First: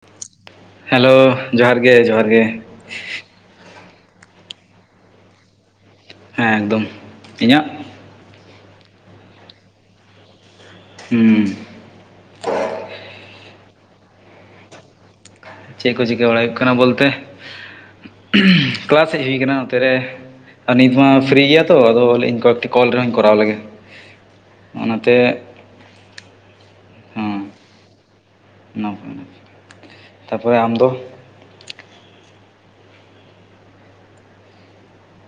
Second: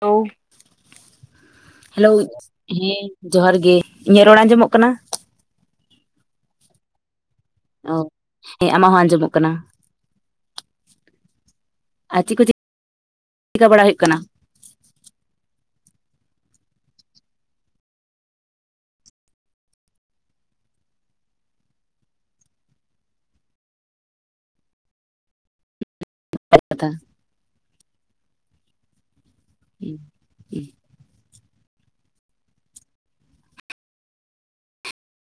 Hello hello ᱡᱚᱦᱟᱨ ᱜᱮ hello ᱡᱚᱦᱟᱨ ᱜᱮ ᱦᱮᱸ ᱡᱚᱦᱟᱨ ᱜᱮ᱾ ᱤᱧᱟᱹᱜ ᱨᱚᱲ ᱟᱸᱡᱚᱢᱚᱜ ᱠᱟᱱᱟ? ᱦᱮᱸ ᱮᱠᱫᱚᱢ᱾ ᱤᱧᱟᱹᱜ? ᱚ ᱦᱮᱸ ᱟᱢᱟᱜ ᱦᱚᱸ ᱟᱸᱡᱚᱢᱚᱜ ᱠᱟᱱᱟ᱾ ᱦᱩᱸ ᱟᱨ ᱪᱮᱫ ᱠᱚ ᱪᱮᱠᱟᱹ ᱵᱟᱲᱟ ᱦᱩᱭᱩᱜ ᱠᱟᱱᱟ? ᱪᱮᱫ ᱠᱚ ᱪᱤᱠᱟᱹ ᱵᱟᱲᱟᱭ ᱦᱩᱭᱩᱜ ᱠᱟᱱᱟ ᱵᱚᱞᱛᱮ, ᱠᱞᱟᱥ ᱦᱮᱡ ᱦᱩᱭ ᱠᱟᱱᱟ ᱱᱚᱛᱮᱨᱮ ᱟᱨ ᱱᱤᱛ ᱢᱟ ᱯᱷᱨᱤ ᱜᱮᱭᱟ ᱛᱚ ᱟᱫᱚ ᱞᱟᱹᱭᱟ. ᱧ ᱠᱚᱭᱮᱠᱴᱤ ᱠᱚᱞ ᱨᱮᱦᱚᱸᱧ ᱠᱚᱨᱟᱣ ᱞᱮᱜᱮ᱾ ᱚᱱᱟᱛᱮ [unintelligible] [unintelligible] ᱛᱟᱯᱚᱨᱮ ᱟᱢᱫᱚ?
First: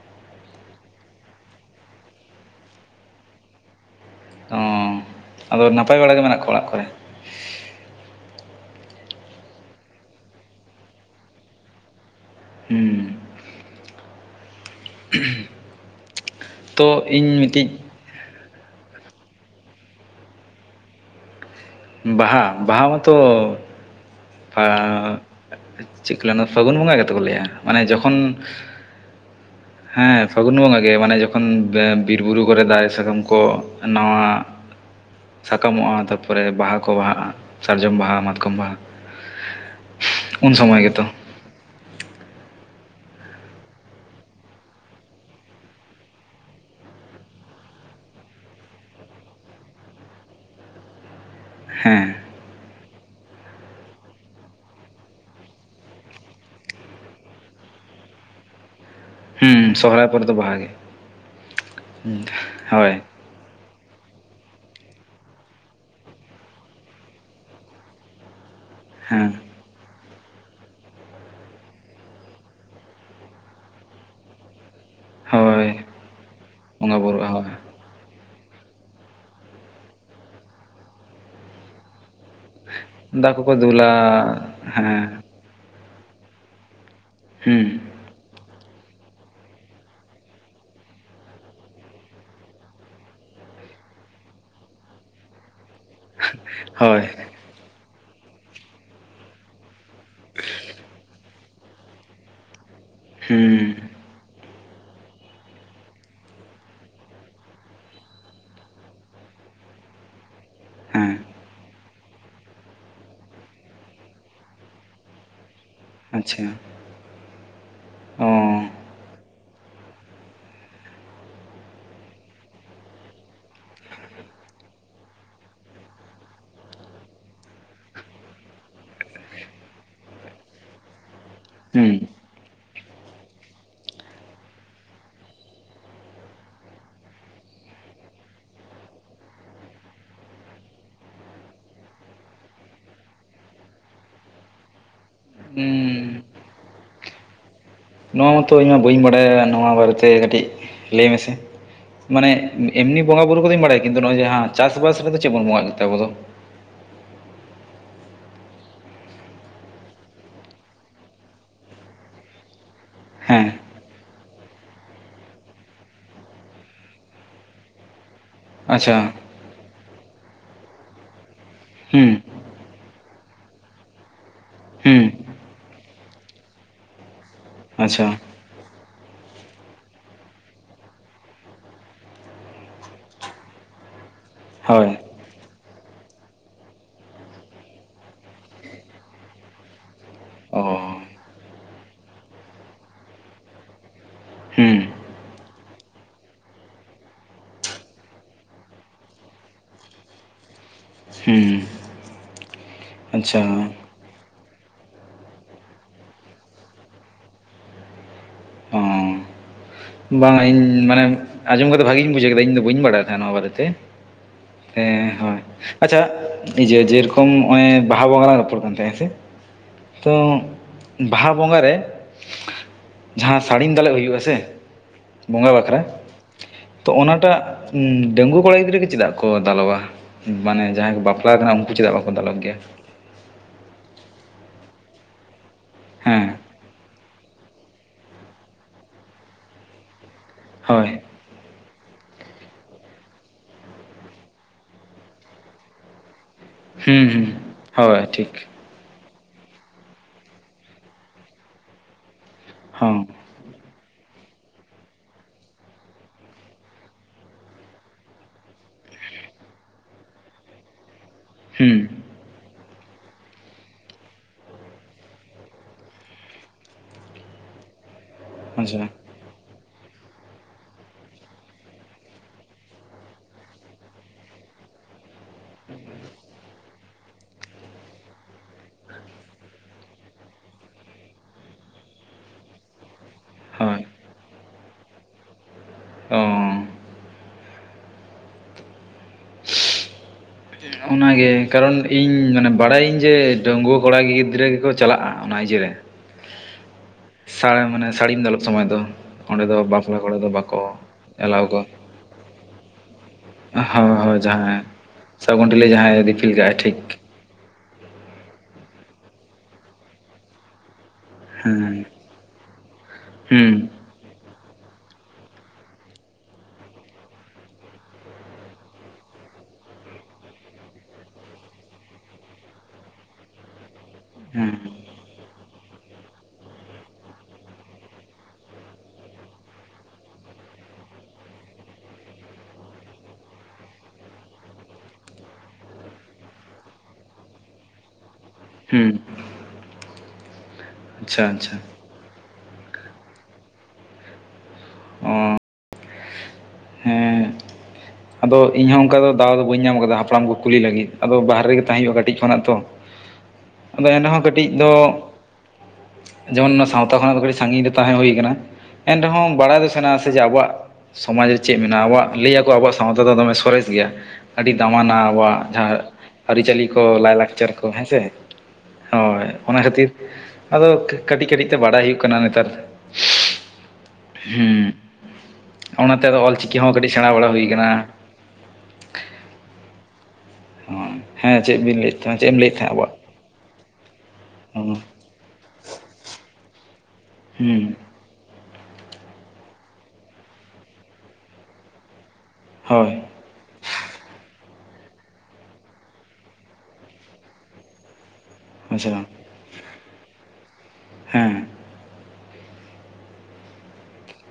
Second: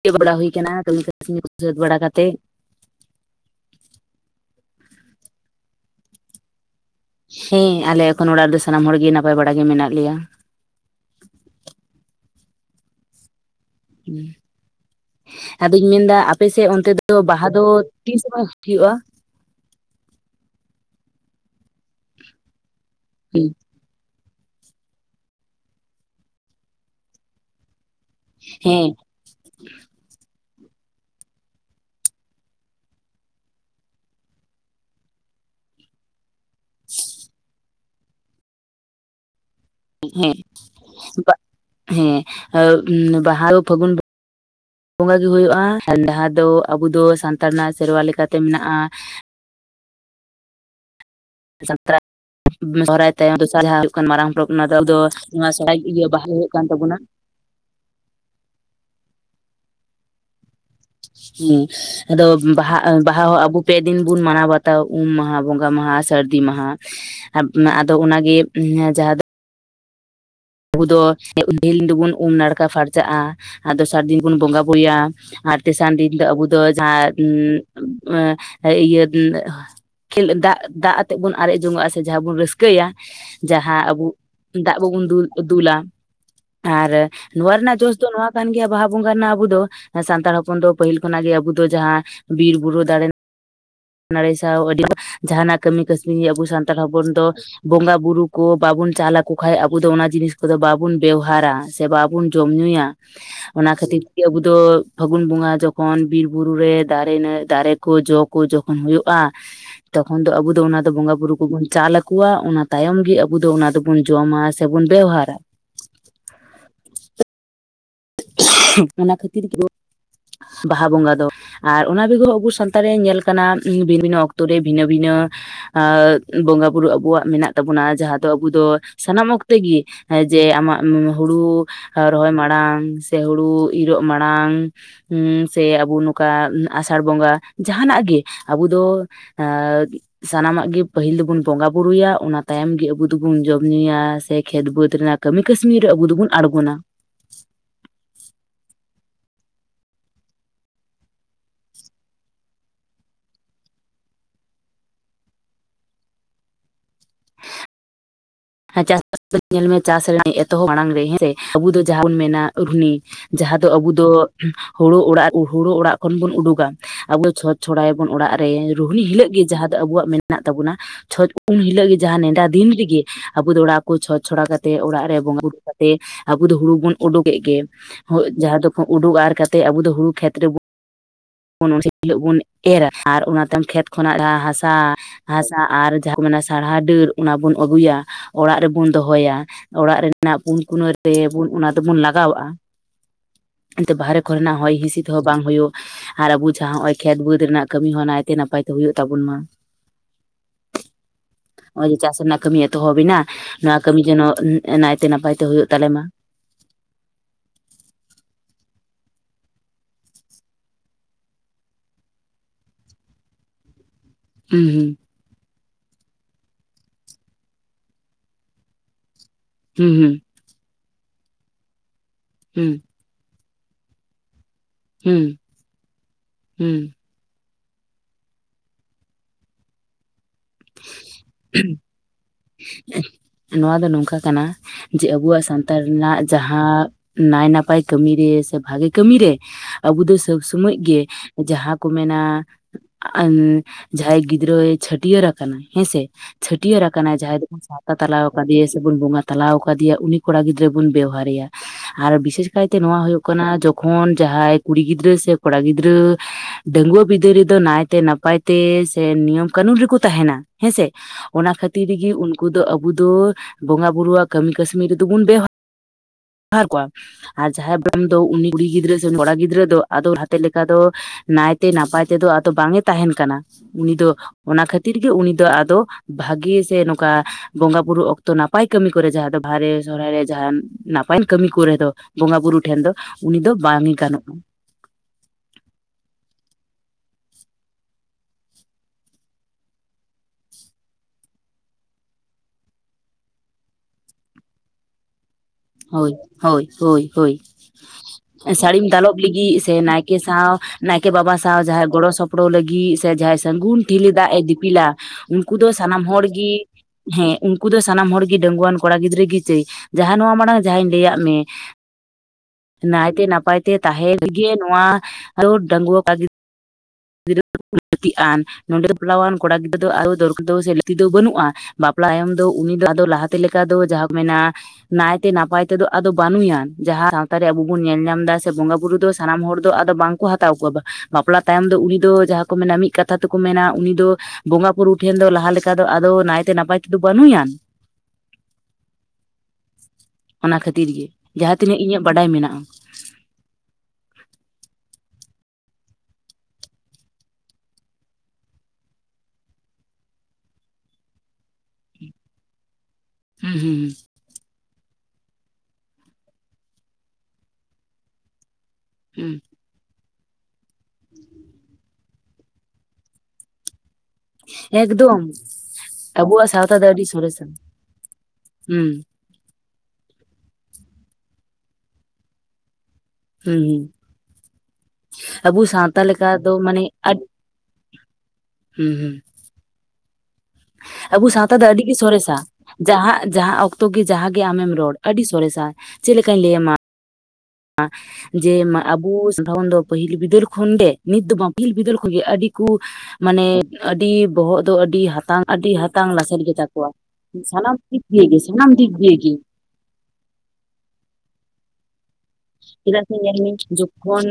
[unintelligible] ᱵᱟᱲᱟ ᱦᱩᱭ ᱟᱠᱟᱱᱟ ᱠᱟᱹᱢᱤ ᱠᱚ ᱥᱟᱹᱛ ᱵᱟᱲᱟ ᱠᱟᱛᱮ ᱚ ᱟᱫᱚ ᱱᱟᱯᱟᱭ ᱵᱟᱲᱟ ᱜᱮ ᱢᱮᱱᱟᱜ ᱠᱚᱣᱟ ᱚᱲᱟᱜ ᱠᱚᱨᱮ? ᱦᱮᱸ ᱟᱞᱮ ᱮᱠᱷᱚᱱ ᱚᱲᱟᱜ ᱨᱮᱫᱚ ᱥᱟᱱᱟᱢ ᱦᱚᱲᱜᱮ ᱱᱟᱯᱟᱭ ᱵᱟᱲᱟᱜᱮ ᱢᱮᱱᱟᱜ ᱞᱮᱭᱟ᱾ ᱦᱩᱸ ᱦᱩᱸ ᱟᱫᱚᱧ ᱢᱮᱱ ᱮᱫᱟ ᱟᱯᱮᱥᱮᱫ ᱛᱚ ᱚᱱᱛᱮ ᱫᱚ ᱤᱧ ᱵᱟᱦᱟ ᱫᱚ ᱢᱤᱫᱴᱤᱡ ᱛᱤᱥ ᱦᱚ-ᱵᱟᱝ ᱦᱩᱭᱩᱜ-ᱟ ᱵᱟᱦᱟ ᱵᱟᱦᱟ ᱦᱮᱸ ᱢᱟᱛᱚ ᱪᱮᱫ ᱠᱚ ᱞᱟᱹᱭᱟ ᱯᱷᱟᱹᱜᱩᱱ ᱵᱚᱸᱜᱟ ᱜᱮᱛᱚ ᱠᱚ ᱞᱟᱹᱭᱟ ᱢᱟᱱᱮ ᱡᱚᱠᱷᱚᱱ [unintelligible] ᱦᱮᱸ ᱯᱷᱟᱹᱜᱩᱱ ᱵᱚᱸᱜᱟ ᱜᱮ ᱢᱟᱱᱮ ᱡᱚᱠᱷᱚᱱ ᱵᱤᱨ ᱵᱩᱨᱩ ᱠᱚᱨᱮ ᱫᱟᱨᱮ ᱥᱟᱠᱟᱢ ᱠᱚ ᱱᱟᱣᱟ [inaudible] ᱥᱟᱠᱟᱢᱚᱜ-ᱟ ᱛᱟᱨᱯᱚᱨᱮ ᱵᱟᱦᱟ ᱠᱚ ᱵᱟᱦᱟᱜ-ᱟ ᱥᱟᱨᱡᱚᱢ ᱵᱟᱦᱟ ᱢᱟᱛᱠᱚᱢ ᱵᱟᱦᱟ ᱩᱱ ᱥᱚᱢᱚᱭ ᱜᱮᱛᱚ ᱦᱮᱸ ᱦᱮᱸ ᱵᱟᱦᱟ ᱫᱚ ᱯᱷᱟᱹᱜᱩᱱ ᱵᱚᱸ ᱵᱚᱸᱜᱟ ᱜᱮ ᱦᱩᱭᱩᱜ-ᱟ ᱡᱟᱦᱟ ᱫᱚ ᱟᱵᱚ ᱫᱚ ᱥᱟᱱᱛᱟᱲ ᱨᱮᱱᱟᱜ ᱥᱮᱨᱣᱟ ᱞᱮᱠᱟᱛᱮ ᱢᱮᱱᱟᱜ-ᱟ ᱥᱟᱱᱛᱟᱲᱟᱜ ᱦᱮᱸ ᱥᱚᱨᱦᱟᱭ ᱛᱟᱭᱚᱢ ᱫᱚ ᱦᱩᱭᱩᱜ ᱠᱟᱱᱟ ᱢᱟᱨᱟᱝ ᱯᱚᱨᱚᱵᱽ ᱚᱱᱟ ᱫᱚ [unintelligible] ᱤᱭᱟᱹ ᱵᱟᱦᱟ ᱦᱩᱭᱩᱜ ᱠᱟᱱ ᱛᱟᱵᱚᱱᱟ ᱦᱩᱸ ᱥᱚᱨᱦᱟᱭ ᱯᱚᱨᱮ ᱫᱚ ᱵᱟᱦᱟ ᱜᱮ ᱦᱩᱸ ᱦᱩᱸ ᱟᱫᱚ ᱵᱟᱦᱟ ᱦᱳᱭ ᱵᱟᱦᱟ ᱦᱚᱸ ᱟᱵᱚ ᱯᱮᱫᱤᱱ ᱵᱩᱱ ᱢᱟᱱᱟᱣ ᱵᱟᱛᱟᱣ ᱩᱢ ᱢᱟᱦᱟ ᱵᱚᱸᱜᱟ ᱢᱟᱦᱟ ᱥᱟᱹᱨᱫᱤ ᱢᱟᱦᱟ ᱟᱫᱚ ᱚᱱᱟᱜᱮ ᱡᱟᱦᱟᱸ ᱫᱚ ᱦᱮᱸ ᱟᱵᱚ ᱫᱚ ᱰᱷᱤᱞ ᱫᱚᱵᱚᱱ ᱩᱢ ᱱᱟᱲᱠᱟ ᱯᱷᱟᱨᱪᱟᱜ-ᱟ ᱟᱨ ᱫᱚᱥᱟᱨ ᱫᱤᱱ ᱵᱩᱱ ᱵᱚᱸᱜᱟ ᱵᱳᱭᱟ ᱟᱨ ᱦᱳᱭ ᱛᱮᱥᱟᱨ ᱫᱤᱱ ᱫᱚ ᱟᱵᱚ ᱫᱚ ᱵᱚᱸᱜᱟ ᱡᱟᱦᱟᱸ ᱵᱩᱨᱩᱜᱼᱟ ᱦᱳᱭ ᱟ ᱤᱭᱟᱹ ᱠᱷᱮᱞ ᱫᱟᱜ ᱫᱟᱜ ᱟᱛᱮᱜ ᱵᱚᱱ ᱟᱨᱮᱡ ᱡᱚᱝ ᱟ ᱥᱮ ᱡᱟᱦᱟᱸ ᱵᱚᱱ ᱨᱟᱹᱥᱠᱟᱹᱭᱟ ᱫᱟᱜ ᱠᱚᱠᱚ ᱡᱟᱦᱟᱸ ᱫᱩᱞᱟ ᱟᱵᱚ ᱫᱟᱜ ᱵᱟᱵᱚᱱ ᱦᱮᱸ ᱫᱩᱞ ᱫᱩᱞᱟ ᱟᱨ ᱱᱚᱣᱟ ᱦᱮᱸ ᱨᱮᱱᱟᱜ ᱡᱚᱥ ᱫᱚ ᱱᱚᱣᱟ ᱜᱮᱭᱟ ᱵᱟᱦᱟ ᱵᱚᱸᱜᱟ ᱨᱮᱱᱟᱜ ᱟᱵᱚ ᱫᱚ ᱥᱟᱱᱛᱟᱲ ᱦᱚᱯᱚᱱ ᱫᱚ ᱯᱟᱹᱦᱤᱞ ᱠᱷᱚᱱᱟᱜ ᱜᱮ ᱟᱵᱚ ᱫᱚ ᱡᱟᱦᱟᱸ ᱵᱤᱨ ᱵᱩᱨᱩ ᱫᱟᱲᱮ ᱱᱟᱲᱮ ᱥᱟᱶ ᱟᱹᱰᱤ ᱡᱟᱦᱟᱱᱟᱜ ᱠᱟᱹᱢᱤ ᱠᱟᱹᱥᱱᱤ ᱟᱵᱚ ᱥᱟᱱᱛᱟᱲ ᱦᱳᱭ ᱦᱚᱯᱚᱱ ᱫᱚ ᱵᱚᱸᱜᱟ ᱵᱳᱩᱨᱩ ᱠᱚ ᱵᱟᱵᱚᱱ ᱪᱟᱞ ᱟᱠᱚ ᱠᱷᱟᱱ ᱟᱵᱚ ᱫᱚ ᱚᱱᱟ ᱡᱤᱱᱤᱥ ᱠᱚᱫᱚ ᱵᱟᱵᱚᱱ ᱵᱮᱣᱦᱟᱨᱟ ᱥᱮ ᱵᱟᱵᱚᱱ ᱡᱚᱢ ᱧᱩᱭᱟ ᱚᱱᱟ ᱦᱮᱸ ᱠᱷᱟᱹᱛᱤᱨ ᱟᱵᱩ ᱫᱚ ᱯᱷᱟᱹᱜᱩᱱ ᱵᱚᱸᱜᱟ ᱡᱚᱠᱷᱚᱱ ᱵᱤᱨ ᱵᱩᱨᱩ ᱨᱮ ᱫᱟᱨᱮ ᱫᱟᱨᱮ ᱠᱚ ᱡᱚ ᱠᱚᱚᱠᱷᱚᱱ ᱠᱷᱚᱱ ᱦᱩᱭᱩᱜ-ᱟ ᱛᱚᱠᱷᱚᱱ ᱫᱚ ᱟᱵᱚ ᱫᱚ ᱚᱱᱟ ᱫᱚ ᱦᱮᱸ ᱵᱚᱸᱜᱟ ᱵᱩᱨᱩ ᱠᱚᱵᱚᱱ ᱪᱟᱞ ᱟᱠᱚᱣᱟ ᱚᱱᱟ ᱛᱟᱭᱚᱢ ᱜᱮ ᱟᱵᱚ ᱫᱚ ᱚᱱᱟ ᱫᱚ ᱡᱚᱢᱟ ᱥᱮ ᱵᱚᱱ ᱵᱮᱣᱦᱟᱨᱟ ᱟᱪᱪᱷᱟ ᱚ ᱚᱱᱟ ᱠᱷᱟᱹᱛᱤᱨ [unintelligible] ᱵᱟᱦᱟ ᱵᱚᱸᱜᱟ ᱫᱚ ᱟᱨ ᱚᱱᱟ ᱵᱮᱜᱚᱨ ᱥᱟᱶᱛᱟ ᱧᱮᱞ ᱠᱟᱱᱟ ᱵᱤᱵᱷᱤᱱᱱᱚ ᱚᱠᱛᱚᱮ ᱨᱮ ᱵᱷᱤᱱᱟᱹ ᱵᱷᱤᱱᱟᱹ ᱟᱻ ᱵᱚᱸᱜᱟ ᱵᱩᱨᱩ ᱟᱵᱚᱣᱟᱜ ᱢᱮᱱᱟᱜ ᱛᱟᱵᱚᱱᱟ ᱡᱟᱦᱟᱸ ᱫᱚ ᱟᱵᱚ ᱫᱚ ᱥᱟᱱᱟᱢ ᱚᱠᱛᱮ ᱜᱮ ᱡᱮ ᱟᱢᱟᱜ ᱦᱩᱲᱩ ᱦᱮᱸ ᱨᱚᱦᱚᱭ ᱢᱟᱲᱟᱝ ᱥᱮ ᱦᱩᱲᱩ ᱤᱨᱚᱜ ᱢᱟᱲᱟᱝ ᱦᱮᱸ ᱥᱮ ᱟᱵᱚ ᱱᱚᱝᱠᱟ ᱟᱥᱟᱲ ᱵᱚᱸᱜᱟ ᱡᱟᱦᱟᱱᱟᱜ ᱜᱮ ᱟᱵᱚ ᱫᱚ [unintelligible] ᱥᱟᱱᱟᱢᱟᱜ ᱜᱮ ᱯᱟᱹᱦᱤᱞ ᱫᱚᱵᱚᱱ ᱵᱚᱸᱜᱟ ᱵᱩᱨᱩᱭᱟ ᱚᱱᱟ ᱛᱟᱭᱚᱢ ᱜᱮ ᱟᱵᱚ ᱫᱚᱵᱩᱱ ᱡᱚᱢ ᱧᱩᱭᱟ ᱥᱮ ᱠᱷᱮᱛ ᱵᱟᱹᱫᱽ ᱨᱮᱱᱟᱜ ᱠᱟᱹᱢᱤ ᱠᱟᱹᱥᱢᱤ ᱨᱮ ᱟᱵᱚ ᱫᱚᱵᱚᱱ ᱟᱲᱜᱚᱱᱟ ᱱᱚᱣᱟ ᱢᱟᱛᱚ ᱤᱧᱢᱟ ᱵᱟᱹᱧ ᱵᱟᱲᱟᱭᱟ ᱱᱚᱣᱟ ᱵᱟᱨᱮᱛᱮ ᱠᱟᱹᱴᱤᱡ ᱞᱟᱹᱭ ᱢᱮᱥᱮ ᱢᱟᱱᱮ ᱮᱢᱱᱤ ᱵᱚᱸᱜᱟ ᱵᱩᱨᱩ ᱠᱚᱫᱚᱧ ᱵᱟᱲᱟᱭᱟ ᱠᱤᱱᱛᱩ ᱱᱚᱜ-ᱚᱭ ᱡᱮ ᱪᱟᱥᱵᱟᱥ ᱨᱮᱫᱚ ᱪᱮᱫ ᱵᱚᱱ ᱵᱚᱸᱜᱟᱟᱜᱟ ᱟᱵᱚ ᱫᱚ ᱦᱮᱸ [unintelligible] ᱧᱮᱞ ᱢᱮ ᱪᱟᱥ [unintelligible] ᱮᱛᱚᱦᱚᱵ ᱢᱟᱲᱟᱝ ᱨᱮ ᱦᱮᱸᱥᱮ ᱟᱵᱚ ᱫᱚ ᱡᱟᱦᱟᱸ ᱵᱚᱱ ᱢᱮᱱᱟ ᱨᱩᱦᱱᱤ ᱡᱟᱦᱟᱸ ᱦᱮᱸ ᱫᱚ ᱟᱵᱚ ᱫᱚ ᱦᱳᱲᱳ ᱚᱲᱟᱜ ᱦᱳᱲᱩ ᱚᱲᱟᱜ ᱠᱷᱚᱱ ᱵᱚᱱ ᱩᱰᱩᱠᱟ ᱟᱵᱚ ᱪᱷᱚᱪ ᱪᱷᱚᱲᱟ ᱭᱟᱵᱚᱱ ᱚᱲᱟᱜ ᱨᱮ ᱨᱩᱦᱱᱤ ᱟᱪᱪᱷᱟ ᱦᱤᱞᱳᱜ ᱜᱮ ᱡᱟᱦᱟᱸ ᱫᱚ ᱟᱵᱚᱣᱟᱜ ᱢᱮᱱᱟᱜ ᱛᱟᱵᱚᱱᱟ ᱪᱷᱚᱪ ᱩᱱ ᱦᱤᱞᱳᱜ ᱜᱮ ᱡᱟᱦᱟᱸ ᱦᱩᱸ ᱱᱮᱰᱟ ᱫᱤᱱ ᱨᱮᱜᱮ ᱟᱵᱚ ᱫᱚ ᱚᱲᱟᱜ ᱠᱚ ᱪᱷᱚᱪ ᱪᱷᱚᱲᱟ ᱠᱟᱛᱮᱫ ᱦᱩᱸ ᱚᱲᱟᱜ ᱨᱮ ᱵᱚᱸᱜᱟ ᱵᱩᱨᱩ ᱠᱟᱛᱮᱜ ᱟᱵᱚ ᱫᱚ ᱦᱩᱲᱩ ᱵᱩᱱ ᱩᱰᱩᱠᱮᱫ ᱜᱮ ᱟᱪᱪᱷᱟ ᱡᱟᱦᱟᱸ ᱫᱚ ᱩᱰᱩᱠ ᱟᱨ ᱠᱟᱛᱮ ᱟᱵᱚ ᱫᱚ ᱦᱩᱲᱩ ᱠᱷᱮᱛ ᱨᱮᱵᱚ [unintelligible] ᱦᱤᱞᱳᱜ ᱵᱚᱱ ᱮᱨᱟ ᱟᱨ ᱚᱱᱟ ᱛᱟᱭᱚᱢ ᱠᱷᱮᱛ ᱠᱷᱚᱱᱟᱜ ᱡᱟᱦᱟᱸ ᱦᱟᱥᱟ ᱦᱳᱭ ᱦᱟᱥᱟ ᱟᱨ ᱡᱟᱦᱟᱸᱠᱚ ᱢᱮᱱᱟ ᱥᱟᱨᱦᱟ ᱰᱟᱹᱨ ᱚᱱᱟ ᱵᱚᱱ ᱟᱹᱜᱩᱭᱟ ᱚᱲᱟᱜ ᱨᱮᱵᱚᱱ ᱫᱚᱦᱚᱭᱟ ᱚᱲᱟᱜ ᱨᱮᱱᱟᱜ ᱯᱩᱱ ᱚ ᱠᱩᱱᱟᱹᱭ ᱨᱮᱵᱚᱱ ᱚᱱᱟ ᱫᱚᱵᱚᱱ ᱞᱟᱜᱟᱣᱟᱜ-ᱟ ᱮᱱᱛᱮ ᱵᱟᱦᱨᱮ ᱠᱚᱨᱮᱱᱟᱜ ᱦᱚᱭ ᱦᱩᱸ ᱦᱤᱸᱥᱤᱫ ᱦᱚᱸ ᱵᱟᱝ ᱦᱩᱭᱩᱜ ᱟᱨ ᱟᱵᱚ ᱡᱟᱦᱟᱸ ᱦᱚᱜᱼᱚᱭ ᱠᱷᱮᱛ ᱵᱟᱹᱫᱽ ᱨᱮᱱᱟᱜ ᱠᱟᱹᱢᱤ ᱦᱚᱸ ᱱᱟᱭᱛᱮ ᱱᱟᱯᱟᱭ ᱛᱮ ᱦᱳᱭᱩᱜ ᱛᱟᱵᱚᱱ ᱢᱟ ᱦᱩᱸ ᱦᱚᱜᱼᱚᱭ ᱡᱮ ᱪᱟᱥ ᱨᱮᱱᱟᱜ ᱠᱟᱹᱢᱤ ᱮᱛᱚᱦᱚᱵᱼᱼ ᱟᱪᱪᱷᱟ ᱠᱟᱹᱢᱤ ᱡᱮᱱᱚ ᱱᱟᱭᱛᱮ ᱱᱟᱯᱟᱭ ᱛᱮ ᱦᱩᱭᱩᱜ ᱛᱟᱞᱮ ᱢᱟ ᱚ ᱵᱟᱝ ᱤᱧ ᱢᱟᱱᱮ ᱟᱸᱡᱚᱢ ᱠᱟᱛᱮ ᱵᱷᱟᱜᱤᱧ ᱵᱩᱡᱟᱹᱣ ᱠᱮᱫᱟ ᱤᱧ ᱫᱚ ᱵᱟᱹᱧ ᱵᱟᱲᱟᱭ ᱛᱟᱦᱮᱸᱫ ᱱᱚᱣᱟ ᱵᱟᱨᱮᱛᱮ ᱦᱩᱸ ᱦᱮᱸ ᱦᱳᱭ ᱟᱪᱪᱷᱟ ᱤᱭᱟᱹ ᱡᱮᱨᱚᱠᱚᱢ ᱱᱚᱜᱼᱚᱭ ᱵᱟᱦᱟ ᱵᱚᱸᱜᱟ ᱞᱟᱝ ᱨᱚᱯᱚᱲ ᱠᱟᱱ ᱛᱟᱦᱮᱸ ᱦᱮ ᱥᱮ ᱦᱩᱸ ᱛᱚ ᱦᱩᱸ ᱵᱟᱦᱟ ᱵᱚᱸᱜᱟ ᱨᱮ ᱦᱩᱸ ᱡᱟᱦᱟᱸ ᱥᱟᱹᱲᱤᱢ ᱫᱟᱞᱚᱵ ᱦᱩᱭᱩᱜᱼᱟ ᱥᱮ ᱦᱩᱸ ᱦᱩᱸ ᱵᱚᱸᱜᱟ ᱵᱟᱠᱷᱨᱟ ᱦᱩᱸ ᱛᱚ ᱚᱱᱟᱴᱟᱜ ᱰᱟᱺᱜᱩᱣᱟᱹ ᱠᱚᱲᱟ ᱜᱤᱫᱽᱨᱟᱹ ᱜᱮ ᱪᱮᱫᱟᱜ ᱠᱚ ᱫᱟᱞᱚᱵᱟ ᱢᱟᱱᱮ ᱡᱟᱦᱟᱸᱭ ᱠᱚ ᱵᱟᱯᱞᱟ ᱠᱟᱱᱟ ᱩᱱᱠᱩ ᱪᱮᱫᱟᱜ ᱵᱟᱠᱚ ᱫᱟᱞᱚᱵ ᱜᱮᱭᱟ ᱱᱚᱣᱟ ᱫᱚ ᱱᱚᱝᱠᱟ ᱠᱟᱱᱟ ᱡᱮ ᱟᱵᱚᱣᱟᱜ ᱥᱟᱱᱛᱟᱲ ᱨᱮᱱᱟᱜ ᱦᱮᱸ ᱡᱟᱦᱟᱸ ᱟᱨ ᱱᱟᱭ ᱱᱟᱯᱟᱭ ᱠᱟᱹᱢᱤ ᱨᱮ ᱥᱮ ᱵᱷᱟᱹᱜᱮ ᱠᱟᱹᱢᱤ ᱨᱮ ᱟᱵᱚ ᱫᱚ ᱥᱚᱵ ᱥᱚᱢᱚᱭ ᱦᱳᱭ ᱜᱮ ᱡᱟᱦᱟᱸ ᱠᱚ ᱢᱮᱱᱟ ᱡᱟᱦᱟᱸᱭ ᱜᱤᱫᱽᱨᱟᱹᱭ ᱪᱷᱟᱹᱴᱭᱟᱹᱨ ᱦᱮᱸᱥᱮ ᱪᱷᱟᱹᱴᱭᱟᱹᱨ ᱦᱩᱸ ᱟᱠᱟᱱᱟᱭ ᱦᱩᱸ ᱡᱟᱦᱟᱸᱭ ᱫᱚᱵᱚᱱ ᱥᱟᱶᱛᱟ ᱦᱳᱭ ᱛᱟᱞᱟ ᱴᱷᱤᱠ ᱟᱠᱟᱫᱮᱭᱟ ᱥᱮᱵᱚᱱ ᱵᱟᱸᱜᱟ ᱛᱟᱞᱟᱣ ᱟᱠᱟᱫᱮᱭᱟ ᱩᱱᱤ ᱠᱚᱲᱟ ᱜᱤᱫᱽᱨᱟᱹ ᱵᱚᱱ ᱵᱮᱣᱦᱟᱨᱮᱭᱟ ᱟᱨ ᱵᱤᱥᱮᱥ ᱠᱟᱭᱛᱮ ᱱᱚᱣᱟ ᱦᱚᱸ ᱦᱩᱭᱩᱜ ᱡᱚᱠᱷᱚᱱ ᱡᱟᱦᱟᱸᱭ ᱠᱩᱲᱤ ᱜᱤᱫᱽᱨᱟᱹ ᱥᱮ ᱠᱚᱲᱟ ᱜᱤᱫᱽᱨᱟᱹ ᱰᱟᱺᱜᱩᱣᱟᱹ ᱵᱤᱫᱟᱹᱞ ᱨᱮᱫᱚ ᱱᱟᱭᱛᱮ ᱱᱟᱯᱟᱭ ᱛᱮ ᱥᱮ ᱱᱤᱭᱚᱢ ᱠᱟᱹᱱᱩᱱ ᱨᱮ ᱠᱚ ᱛᱟᱦᱮᱸᱱᱟ ᱦᱮᱸᱥᱮ ᱚᱱᱟ ᱦᱩᱸ ᱠᱷᱟᱹᱛᱤᱨ ᱜᱮ ᱩᱱᱠᱩ ᱫᱚ ᱟᱵᱚ ᱫᱚ ᱵᱚᱸᱜᱟ ᱵᱩᱨᱩᱣᱟᱜ ᱠᱟᱹᱢᱤ ᱠᱟᱹᱥᱱᱤ ᱨᱮᱫᱚ ᱵᱚᱱ ᱵᱮᱣᱦᱟᱨ [unintelligible] ᱠᱚᱣᱟ ᱟᱨ [unintelligible] ᱫᱚ ᱩᱱᱤ ᱠᱩᱲᱤ ᱟᱪᱪᱷᱟ ᱜᱤᱫᱽᱨᱟᱹ ᱥᱮ ᱠᱚᱲᱟ ᱜᱤᱫᱽᱨᱟᱹ ᱫᱚ ᱟᱫᱚ ᱞᱟᱦᱟᱛᱮ ᱞᱮᱠᱟ ᱫᱚ ᱱᱟᱭᱛᱮ ᱱᱟᱯᱟᱭ ᱛᱮᱫᱚ ᱟᱫᱚ ᱵᱟᱝ ᱮ ᱛᱟᱦᱮᱸᱱ ᱠᱟᱱᱟ ᱩᱱᱤ ᱫᱚ ᱚᱱᱟ ᱠᱷᱟᱼᱼ ᱛᱤᱨ ᱜᱮ ᱩᱱᱤ ᱫᱚ ᱟᱫᱚ ᱵᱷᱟᱜᱮ ᱥᱮ ᱱᱚᱝᱠᱟ ᱵᱚᱸᱜᱟ ᱵᱩᱨᱩ ᱚᱠᱛᱚ ᱱᱟᱯᱟᱭ ᱠᱟᱹᱢᱤ ᱠᱚ ᱨᱮ ᱡᱟᱦᱟᱸ ᱫᱚ ᱵᱟᱦᱟ ᱨᱮ ᱥᱚᱦᱨᱟᱭ ᱨᱮ ᱡᱟᱦᱟᱸᱱ ᱱᱟᱯᱟᱭ ᱠᱟᱹᱢᱤ ᱠᱚ ᱨᱮ ᱫᱚ ᱵᱚᱸᱜᱟ ᱵᱩᱨᱩ ᱴᱷᱮᱱ ᱫᱚ ᱩᱱᱤ ᱫᱚ ᱦᱳᱭ ᱵᱟᱝ ᱜᱟᱱᱚᱜᱼᱟ ᱚ ᱚᱱᱟ ᱜᱮ ᱠᱟᱨᱚᱱ ᱤᱧ ᱢᱟᱱᱮ ᱵᱟᱲᱟᱭᱟᱹᱧ ᱡᱮ ᱰᱟᱺᱜᱩᱣᱟᱹ ᱠᱚᱲᱟ ᱜᱤᱫᱽᱨᱟᱹ ᱜᱮ ᱠᱚ ᱪᱟᱞᱟᱜᱼᱟ ᱚᱱᱟ ᱤᱭᱟᱹ ᱨᱮ ᱦᱳᱭ ᱦᱳᱭ ᱦᱳᱭ ᱦᱳᱭ ᱥᱟᱲ ᱢᱟᱱᱮ ᱥᱟᱹᱲᱤᱢ ᱫᱟᱞᱚᱵ ᱥᱚᱢᱚᱭ ᱫᱚ ᱥᱟᱹᱲᱤᱢ ᱫᱟᱞᱚᱵ ᱚᱸᱰᱮ ᱞᱟᱹᱜᱤᱫ ᱫᱚ ᱥᱮ ᱵᱟᱯᱞᱟ ᱱᱟᱭᱠᱮ ᱠᱚᱲᱟ ᱫᱚ ᱥᱟᱶ ᱵᱟᱠᱚ ᱱᱟᱭᱠᱮ ᱵᱟᱵᱟ ᱮᱞᱟᱣ ᱥᱟᱶ ᱠᱚᱣᱟ ᱡᱟᱦᱟᱸᱭ ᱜᱚᱲᱚ [inaudible] [unintelligible] ᱞᱟᱹᱜᱤᱫ ᱥᱮ ᱡᱟᱦᱟᱸᱭ ᱥᱟᱹᱜᱩᱱ ᱦᱳᱭ ᱴᱷᱤᱞᱤ ᱦᱳᱭ ᱫᱟᱜ ᱮ ᱡᱟᱦᱟᱸᱭ ᱫᱤᱯᱤᱞᱟ ᱥᱟᱹᱜᱩᱱ ᱩᱱᱠᱩ ᱫᱚ ᱴᱷᱤᱞᱤ ᱥᱟᱱᱟᱢ ᱡᱟᱦᱟᱸᱭ ᱦᱚᱲ ᱫᱤᱯᱤᱞ ᱜᱮ ᱠᱟᱜᱼᱟᱭ ᱴᱷᱤᱠ ᱦᱮᱸ ᱩᱱᱠᱩ ᱫᱚ ᱥᱟᱱᱟᱢ ᱦᱚᱲ ᱜᱤ ᱰᱟᱺᱜᱣᱟᱹᱟᱱ ᱠᱚᱲᱟ ᱜᱤᱫᱽᱨᱟᱹ ᱜᱮ ᱪᱟᱹᱭ ᱡᱟᱦᱟᱸ ᱱᱚᱣᱟ ᱢᱟᱲᱟᱝᱼᱼ ᱡᱟᱦᱟᱸᱧ ᱞᱟᱹᱭᱟᱜ ᱢᱮᱼᱼ ᱦᱮᱸ ᱱᱟᱭᱛᱮ ᱱᱟᱯᱟᱭ ᱦᱩᱸ ᱛᱮ ᱛᱟᱦᱮᱸᱱ ᱜᱮ ᱱᱚᱣᱟ ᱰᱟᱝᱜᱩᱣᱟᱹ ᱠᱟ [unintelligible] ᱼᱼ ᱜᱤᱫᱽᱨᱟᱹ [unintelligible] ᱱᱚᱸᱰᱮ ᱵᱟᱯᱞᱟᱣᱟᱱ ᱠᱚᱲᱟ ᱜᱤᱫᱽᱨᱟᱹ ᱫᱚ [unintelligible] ᱞᱟᱹᱠᱛᱤ ᱫᱚ ᱵᱟᱹᱱᱩᱜᱼᱟ ᱾ ᱵᱟᱯᱞᱟ ᱛᱟᱭᱚᱢ ᱫᱚ ᱩᱱᱤ ᱫᱚ ᱟᱫᱚ ᱞᱟᱦᱟ ᱛᱮ ᱞᱮᱠᱟ ᱫᱚ ᱡᱟᱦᱟᱸ ᱠᱚ ᱢᱮᱱᱟᱼᱼ ᱦᱮᱸ ᱱᱟᱭᱛᱮ ᱱᱟᱯᱟᱭ ᱛᱮᱫᱚ ᱟᱫᱚ ᱵᱟᱹᱱᱩᱭᱟ ᱡᱟᱦᱟᱸ ᱥᱟᱶᱛᱟ ᱨᱮ ᱟᱵᱚ ᱵᱚᱱ ᱧᱮᱞ ᱧᱟᱢ ᱮᱫᱟ ᱥᱮ ᱵᱚᱸᱜᱟ ᱵᱩᱨᱩ ᱫᱚ ᱥᱟᱱᱟᱢ ᱦᱚᱲ ᱫᱚ ᱟᱫᱚ ᱵᱟᱝᱼᱼ ᱦᱟᱛᱟᱣ ᱠᱚᱣᱟ ᱵᱟᱯᱞᱟ ᱛᱟᱭᱚᱢ ᱫᱚ ᱩᱱᱤ ᱫᱚ ᱡᱟᱦᱟᱸ ᱠᱚ ᱢᱮᱱᱟ ᱢᱤᱫ ᱠᱟᱛᱷᱟ ᱛᱮᱠᱚ ᱢᱮᱱᱟ ᱩᱱᱤ ᱫᱚᱼᱼ ᱵᱚᱸᱜᱟ ᱵᱩᱨᱩ ᱴᱷᱮᱱ ᱫᱚ ᱞᱟᱦᱟ ᱞᱮᱠᱟ ᱫᱚ ᱟᱫᱚ ᱱᱟᱭᱛᱮ ᱱᱟᱯᱟᱭ ᱛᱮ ᱫᱚ ᱵᱟᱹᱱᱩᱭᱟ ᱾ ᱦᱩᱸ ᱾ ᱚᱱᱟ ᱠᱷᱟᱹᱛᱤᱨ ᱜᱮ ᱟᱪᱪᱷᱟ ᱟᱪᱪᱷᱟ ᱡᱟᱦᱟᱸᱛᱤᱱᱟᱹᱜ ᱤᱧᱟᱹᱜ ᱵᱟᱰᱟᱭ ᱢᱮᱱᱟᱜᱼᱟ ᱚ ᱦᱮᱸ ᱟᱫᱚ ᱤᱧ ᱦᱚᱸ ᱚᱱᱠᱟ ᱫᱚ ᱫᱟᱣ ᱫᱚ ᱵᱟᱹᱧ ᱧᱟᱢ ᱟᱠᱟᱫᱟ ᱦᱟᱯᱲᱟᱢ ᱠᱚ ᱠᱩᱞᱤ ᱞᱟᱹᱜᱤᱫ ᱟᱫᱚ ᱵᱟᱦᱨᱮ ᱨᱮᱜᱮ ᱛᱟᱦᱮᱸ ᱦᱩᱭᱩᱜᱼᱟ ᱠᱟᱹᱴᱤᱡ ᱠᱷᱚᱱᱟᱜ ᱛᱚ ᱾ [inaudible] ᱟᱫᱚ ᱮᱱ ᱦᱚᱸ ᱠᱟᱹᱼᱼ ᱴᱤᱡ ᱫᱚ ᱡᱮᱢᱚᱱ ᱱᱚᱣᱟ ᱥᱟᱶᱛᱟ ᱠᱷᱚᱱᱟᱜ ᱫᱚ ᱠᱟᱹᱴᱤᱡ ᱥᱟᱺᱜᱤᱧ ᱨᱮ ᱛᱟᱦᱮᱸ ᱦᱩᱭ ᱟᱠᱟᱱᱟ ᱾ ᱮᱱ ᱦᱩᱸ ᱨᱮᱦᱚᱸ ᱵᱟᱲᱟᱭ ᱫᱚ ᱥᱟᱱᱟᱣᱟ ᱥᱮ ᱡᱮ ᱟᱵᱚᱣᱟᱜ ᱥᱚᱢᱟᱡᱽ ᱨᱮ ᱪᱮᱫ ᱢᱮᱱᱟᱜᱼᱟ ᱟᱵᱚᱣᱟᱜ ᱞᱟᱹᱭ ᱟᱠᱚ ᱟᱵᱚᱣᱟᱜᱼᱼ ᱥᱟᱶᱛᱟ ᱫᱚ ᱫᱚᱢᱮ ᱥᱚᱨᱮᱥ ᱜᱮᱭᱟ ᱾ ᱟᱹᱰᱤ ᱫᱟᱢᱟᱱᱟ ᱮᱠᱫᱚᱢ ᱟᱵᱚᱣᱟᱜ ᱡᱟᱦᱟᱸ ᱟᱵᱚᱣᱟᱜ ᱟᱹᱨᱤᱪᱟᱹᱞᱤ ᱥᱟᱶᱛᱟ ᱠᱚ ᱫᱚ ᱟᱹᱰᱤ ᱥᱚᱨᱮᱥᱟ ᱞᱟᱭᱼᱞᱟᱠᱪᱟᱨ ᱠᱚ ᱦᱮᱸᱥᱮ ᱦᱩᱸ ᱾ ᱦᱳᱭ ᱚᱱᱟ ᱠᱷᱟᱹᱛᱤᱨ ᱟᱫᱚ ᱠᱟᱹᱴᱤᱡ ᱠᱟᱹᱴᱤᱡ ᱛᱮ ᱵᱟᱲᱟᱭ ᱦᱩᱭᱩᱜ ᱠᱟᱱᱟ ᱱᱮᱛᱟᱨ ᱾ ᱦᱩᱸ ᱦᱩᱸ ᱟᱵᱚ [unintelligible] ᱥᱟᱶᱛᱟ ᱚᱱᱟᱛᱮ ᱟᱫᱚ ᱞᱮᱠᱟ ᱫᱚ ᱚᱞᱪᱤᱠᱤ ᱦᱚᱸ ᱢᱟᱱᱮ ᱠᱟᱹᱴᱤᱡ ᱥᱮᱬᱟ ᱟᱹᱰᱤ ᱵᱟᱲᱟ ᱦᱩᱭᱼᱼ ᱦᱮᱸ ᱾ ᱦᱩᱸ ᱦᱩᱸ ᱾ ᱚ ᱟᱵᱚ ᱦᱮᱸ ᱥᱟᱶᱛᱟ ᱪᱮᱫ ᱫᱚ ᱵᱤᱱ ᱟᱹᱰᱤᱜᱮ ᱞᱟᱹᱭᱮᱫ ᱛᱟᱦᱮᱸᱫ ᱪᱮᱫ ᱥᱚᱨᱮᱥᱟ, ᱮᱢ ᱞᱟᱹᱭᱮᱫ ᱛᱟᱦᱮᱸᱫ ᱟᱵᱚᱣᱟᱜ ᱡᱟᱦᱟᱸ ᱡᱟᱦᱟᱸ ᱚᱠᱛᱚ ᱜᱮ ᱡᱟᱦᱟᱸᱜᱮ ᱟᱢᱮᱢ ᱚ ᱨᱚᱲ ᱟᱹᱰᱤ ᱥᱚᱨᱮᱥᱟ ᱪᱮᱫ ᱞᱮᱠᱟᱧ ᱞᱟᱹᱭ ᱟᱢᱟ᱾ ᱦᱩᱸ ᱾ ᱡᱮ ᱟᱵᱚ ᱫᱷᱚᱱ ᱫᱚ, ᱯᱟᱹᱦᱤᱞ ᱵᱤᱫᱟᱹᱞ ᱠᱷᱚᱱᱜᱮ ᱱᱤᱛ ᱫᱚ ᱵᱟᱝ ᱯᱟᱹᱦᱤᱞ ᱵᱤᱫᱟᱹᱞ ᱠᱷᱚᱱᱜᱮ ᱟᱹᱰᱤ ᱩᱱᱠᱩ ᱦᱳᱭ ᱢᱟᱱᱮ ᱟᱹᱰᱤ ᱵᱚᱦᱚᱜ ᱫᱚ ᱟᱹᱰᱤ ᱦᱟᱛᱟᱝ ᱟᱹᱰᱤ ᱦᱟᱛᱟᱝ ᱞᱟᱥᱮᱨ ᱜᱮᱛᱟ ᱠᱚᱣᱟ ᱾ ᱥᱟᱱᱟᱢ ᱫᱤᱠ ᱫᱤᱭᱮ ᱜᱮ ᱟᱪᱪᱷᱟ ᱜᱮ ᱦᱮᱸ ᱾ ᱪᱮᱫᱟᱜ ᱥᱮ ᱧᱮᱞᱢᱮ ᱡᱚᱠᱷᱚᱱ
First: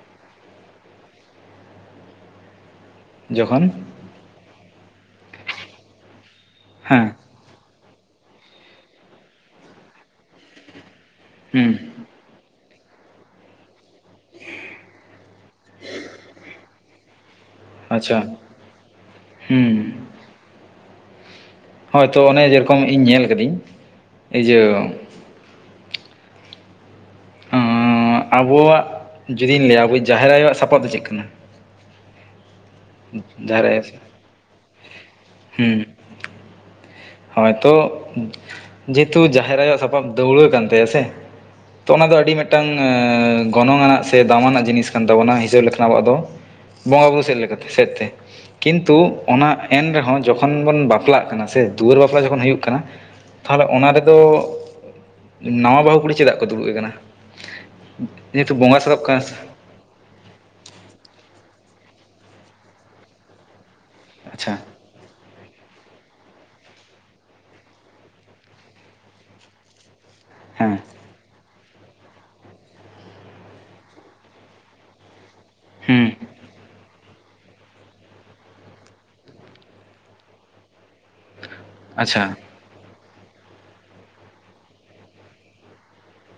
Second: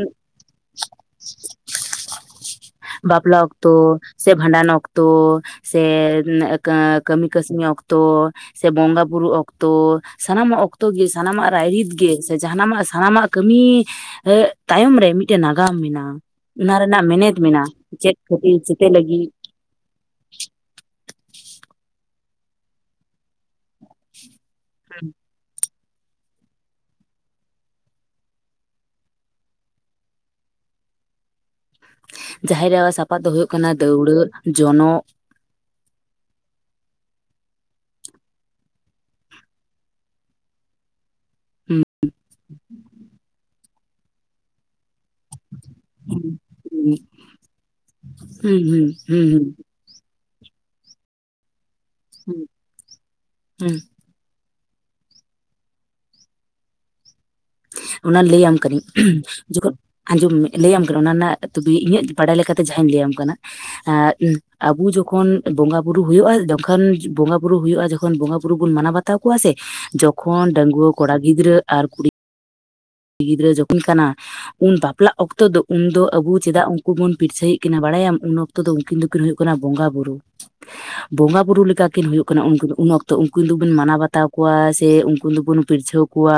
ᱵᱟᱯᱞᱟ ᱡᱚᱠᱷᱚᱱ ᱚᱠᱛᱚ ᱥᱮ, ᱵᱷᱟᱸᱰᱟᱱ ᱚᱠᱛᱚ ᱥᱮ ᱦᱮᱸ ᱠᱟᱹᱢᱤ ᱠᱟᱹᱥᱱᱤ ᱚᱠᱛᱚ ᱥᱮ, ᱵᱚᱸᱜᱟ ᱵᱩᱨᱩ ᱚᱠᱛᱚ, ᱥᱟᱱᱟᱢᱟᱜ ᱚᱠᱛᱚ ᱜᱮ, ᱥᱟᱱᱟᱢᱟᱜ ᱦᱩᱸ ᱨᱟᱹᱭᱨᱤᱛ ᱜᱮ ᱡᱟᱦᱟᱱᱟᱜ ᱥᱟᱱᱟᱢᱟᱜ ᱠᱟᱹᱢᱤ ᱛᱟᱭᱚᱢ ᱨᱮ, ᱢᱤᱫᱴᱮᱱ ᱱᱟᱜᱟᱢ ᱢᱮᱱᱟᱜᱼᱟ ᱾ ᱚᱱᱟ ᱨᱮᱱᱟᱜ ᱢᱮᱱᱮᱛ ᱢᱮᱱᱟᱜᱼᱟ, ᱪᱮᱫ ᱟᱪᱪᱷᱟ ᱠᱷᱟᱹᱛᱤᱨ ᱪᱮᱛᱮ ᱞᱟᱹᱜᱤᱫ? ᱦᱩᱸ ᱾ ᱦᱳᱭ ᱛᱚ ᱚᱱᱮ ᱡᱮᱨᱚᱠᱚᱢ ᱤᱧ ᱧᱮᱞ ᱠᱟᱫᱤᱧ ᱤᱭᱟᱹ ᱚᱸᱻ ᱟᱵᱚᱣᱟᱜ ᱡᱩᱫᱤᱧ ᱞᱟᱹᱭᱟ ᱟᱵᱚ ᱡᱟᱦᱮᱨ ᱟᱭᱳᱟᱜ ᱥᱟᱯᱟᱵ ᱫᱚ ᱪᱮᱫ ᱠᱟᱱᱟ? ᱡᱟᱦᱮᱨ ᱟᱭᱳᱟᱜ ᱥᱟᱯᱟᱵ ᱫᱚ ᱦᱳᱭᱳᱜ ᱡᱟᱦᱮᱨ ᱠᱟᱱᱟ ᱟᱭᱳ ᱥᱮ ᱫᱟᱹᱣᱲᱟᱹ, ᱡᱚᱱᱚᱜ ᱾ ᱦᱩᱸ ᱾ ᱦᱳᱭ ᱛᱚ ᱡᱮᱦᱮᱛᱩ ᱡᱟᱦᱮᱨ ᱟᱭᱳ ᱥᱟᱯᱟᱵ ᱫᱟᱹᱣᱲᱟᱹ ᱠᱟᱱ ᱛᱟᱭᱟ ᱥᱮ ᱾ ᱦᱩᱸ ᱛᱚ ᱚᱱᱟ ᱫᱚ ᱟᱹᱰᱤ ᱢᱤᱫᱴᱟᱝ ᱜᱚᱱᱚᱝ ᱟᱱᱟᱜ ᱥᱮ, ᱫᱟᱢᱟᱱᱟᱜ ᱡᱤᱱᱤᱥ ᱠᱟᱱ ᱛᱟᱵᱚᱱᱟ ᱦᱤᱥᱟᱹᱵ ᱞᱮᱠᱟ ᱟᱵᱚᱣᱟᱜ ᱫᱚ ᱦᱩᱸ ᱵᱚᱸᱜᱟ ᱵᱩᱨᱩ ᱥᱮᱫ ᱞᱮᱠᱟᱛᱮ, ᱥᱮᱫ ᱛᱮ ᱦᱩᱸ ᱦᱩᱸ ᱠᱤᱱᱛᱩ ᱚᱱᱟ ᱦᱩᱸ ᱮᱱ ᱨᱮᱦᱚᱸ ᱡᱚᱠᱷᱚᱱ ᱵᱚᱱ ᱵᱟᱯᱞᱟᱜ ᱠᱟᱱᱟ ᱥᱮ, ᱫᱩᱣᱟᱹᱨ ᱵᱟᱯᱞᱟ ᱦᱩᱸ ᱡᱚᱠᱷᱚᱱ ᱦᱩᱭᱩᱜ ᱠᱟᱱᱟ, ᱛᱟᱦᱚᱞᱮ ᱦᱩᱸ ᱚᱱᱟ ᱨᱮ ᱛᱚ ᱱᱟᱣᱟ ᱵᱟᱹᱦᱩ ᱠᱩᱲᱤ ᱪᱮᱫᱟᱜ ᱠᱚ ᱫᱩᱲᱩᱵᱮ ᱠᱟᱱᱟ? ᱚᱱᱟ ᱞᱟᱹᱭᱟᱢ ᱠᱟᱹᱱᱟᱹᱧ ᱥᱮ ᱡᱚᱠᱷᱚᱱ ᱟᱸᱡᱚᱢ ᱢᱮ ᱞᱟᱹᱭᱟᱢ ᱠᱟᱱᱟ ᱚᱱᱟ ᱨᱮᱱᱟᱜ ᱛᱚᱵᱮ ᱤᱧᱟᱹᱜ ᱵᱟᱲᱟᱭ ᱞᱮᱠᱟᱛᱮ ᱡᱟᱦᱟᱧ ᱞᱟᱹᱭᱟᱢ ᱠᱟᱱᱟ ᱾ ᱟᱸᱻ ᱟᱪᱪᱷᱟ ᱟᱵᱩ ᱡᱚᱠᱷᱚᱱ ᱵᱚᱸᱜᱟ ᱵᱩᱨᱩ ᱦᱩᱭᱩᱜᱼᱟ, ᱡᱚᱠᱷᱚᱱ ᱵᱚᱸᱜᱟ ᱵᱩᱨᱩ ᱦᱩᱭᱩᱜᱼᱟ, ᱡᱚᱠᱷᱚᱱ ᱵᱚᱸᱜᱟ ᱵᱩᱨᱩ ᱵᱚᱱ ᱢᱟᱱᱟᱣ ᱵᱟᱛᱟᱣ ᱠᱚᱣᱟ ᱥᱮ ᱡᱚ ᱠᱷᱚᱱ ᱦᱮᱸ ᱰᱟᱺᱜᱩᱣᱟᱹ ᱠᱚᱲᱟ ᱜᱤᱫᱽᱨᱟᱹ ᱟᱨ ᱠᱩᱲᱤ ᱠᱩᱲᱤ ᱜᱤᱫᱽᱨᱟᱹ ᱡᱚᱠᱷᱚᱱ ᱠᱟᱱᱟ ᱩᱱ ᱵᱟᱯᱞᱟᱜ ᱚᱠᱛᱚ ᱫᱚ ᱩᱱᱫᱚ ᱦᱩᱸ ᱟᱵᱩ ᱪᱮᱫᱟᱜ ᱩᱱᱠᱩ ᱵᱚᱱ ᱯᱤᱨᱪᱷᱟᱹᱭᱮᱜ ᱠᱤᱱᱟ, ᱵᱟᱲᱟᱭᱟᱢ ᱩᱱ ᱚᱠᱛᱚ ᱫᱚ ᱩᱱᱠᱤᱱ ᱫᱚᱠᱤᱱ ᱦᱩᱭᱩᱜ ᱠᱟᱱᱟ ᱵᱚᱸᱜᱟ ᱵᱩᱨᱩ ᱾ ᱵᱚᱸᱜᱟ ᱵᱩᱨᱩ ᱞᱮᱠᱟᱠᱤᱱ ᱟᱪᱪᱷᱟ ᱦᱩᱭᱩᱜ ᱠᱟᱱᱟ ᱩᱱ ᱩᱱ ᱚᱠᱛᱚ ᱛᱚ ᱩᱱᱠᱩ ᱫᱚᱵᱚᱱ ᱢᱟᱱᱟᱣ ᱵᱟᱛᱟᱣ ᱠᱚᱣᱟ, ᱥᱮ ᱩᱱᱠᱩ ᱫᱚᱵᱚᱱ ᱯᱤᱨᱪᱷᱟᱹᱣ ᱠᱚᱣᱟ᱾